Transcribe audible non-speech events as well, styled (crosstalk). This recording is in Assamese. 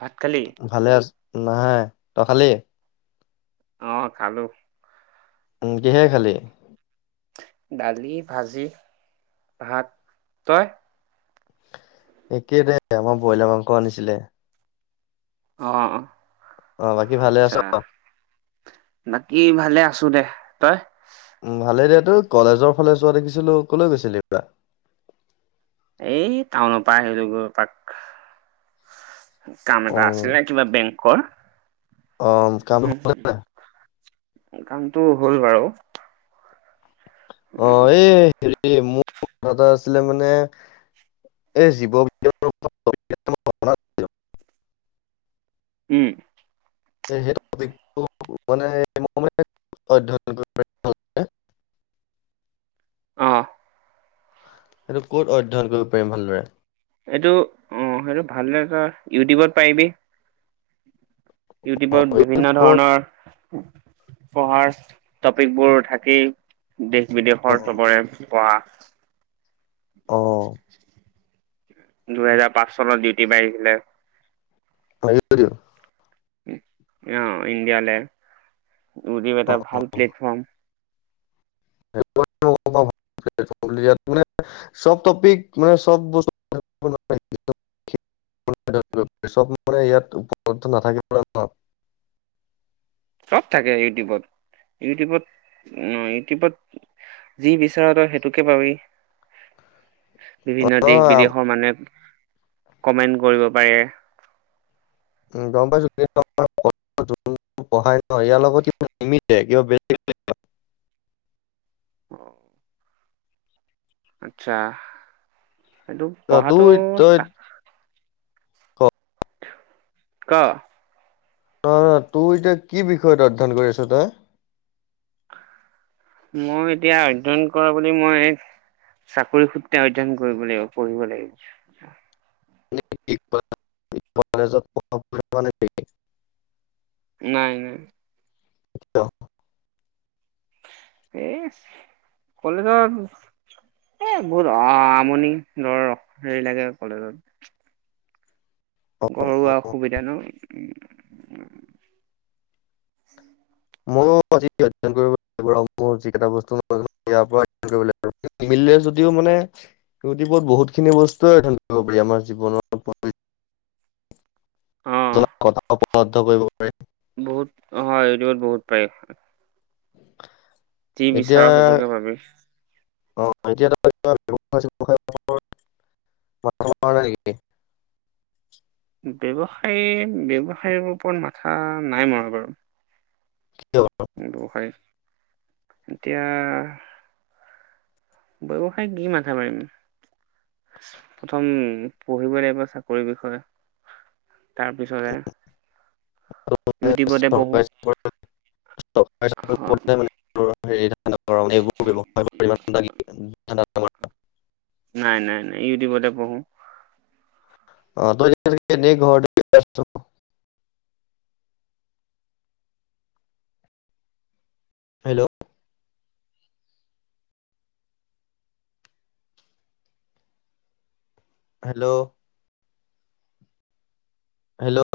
ভাত খালি? ভালে আছ নহয় তই খালি? অ খালো। কিহে খালি? দালি, ভাজি, ভাত তই? একেই দে, আমাৰ ব্ৰইলাৰ মাংস আনিছিলে। অ অ বাকী ভালে আছ আচ্ছা, বাকী ভালে আ আছো দে তই? উম ভালেই দিয়া তই কলেজৰ ফালে যোৱা দেখিছিলো কলৈ গৈছিলি ত (inaudible) এই টাউনৰ পৰা আহিলোঁ গৈ পাক কাম অ এটা আছিলে ন কিবা বেংকৰ। অ কাম উম, হলে নাই? কামটো হ'ল বাৰু। অ এই এ মোৰ কথা এটা আছিলে মানে এই জীৱ (inaudible) (unintelligible) উম। সেইটো মানে অধ্যয়ন (unintelligible) (inaudible) অ। সেইটো ক'ত অধ্যয়ন কৰিব পাৰিম ভালদৰে? এইটো অ সেইটো ভাল নে তই ইউটিউবত পাৰিবি অ ইউটিউবত বিভিন্ন ইউটিউবত? ধৰণৰ পঢ়াৰ টপিকবোৰ থাকেই, দেশ- অ বিদেশৰ চবৰে পঢ়া (inaudible) অ। দুহেজাৰ পাঁচ চনত ডিউটি মাৰিছিলে। (unintelligible) অ ইণ্ডিয়ালে, ইউটিউব অ, এটা ভাল অ। প্লেটফৰ্ম। (unintelligible) (inaudible) চব টপিক মানে চব বস্তু (unintelligible) (unintelligible) চব মানে ইয়াত উপলব্ধ নাথাকিবলৈ (inaudible) চব থাকে ইউটিউবত, ইউটিউবত অ ইউটিউবত যি বিচৰা তই সেইটোকে পাবি। (inaudible) বিভিন্ন দেশ- বিদেশৰ মানুহে, কমেণ্ট কৰিব পাৰে। উ গম পাইছোঁ (unintelligible) পঢ়াই ন ইয়াৰ লগত কিবা নিমিলে (unintelligible) অ আচ্ছা কিন্তু বেলেগ পঢ়াটো তোৰ তই ক ক অ তোৰ এতিয়া কি বিষয়ত অধ্যয়ন কৰি আছ তই মই এতিয়া অধ্যয়ন কৰা বুলি মই চাকৰি সূত্ৰে অধ্যয়ন কৰিব লাগিব পঢ়িব লাগিব কলেজত (unintelligible) নাই নাই (unintelligible) এই কলেজত এ বহুত আমনি ধৰ হেৰি লাগে কলেজত ঘৰুৱা অসুবিধা নো মইয়ো আজি অধ্যয়ন কৰিব লাগিব মোৰ যিকেইটা বস্তু ইয়াৰ পৰা অধ্যয়ন কৰিব লাগিব মিললে যদিও মানে ইউটিউবত বহুতখিনি বস্তুৱে ধৰিব পাৰি আমাৰ জীৱনৰ অ কথা উপলব্ধ কৰিব পাৰি বহুত অ ইউটিউবত বহুত পাৰি কি এতিয়া বিচাৰো সেইটোকে পাবি অ এতিয়া তাৰ (unintelligible) (unintelligible) ব্যৱসায় ব্যৱসায় ওপৰত মাথা নাই মৰা বাৰু কিয় ব্যৱসায় এতিয়া ব্যৱসায় কি মাথা মাৰিম প্ৰথম পঢ়িব লাগিব চাকৰিৰ বিষয়ে তাৰপিছত ম (unintelligible) হে ধ অ এইবোৰ ব্যৱসায় ইমান ল ধম (unintelligible) নাই নাই নাই ইউটিউবতে পঢ়ো অ ঘ (unintelligible) (inaudible) হেল্ল'! Hello hello!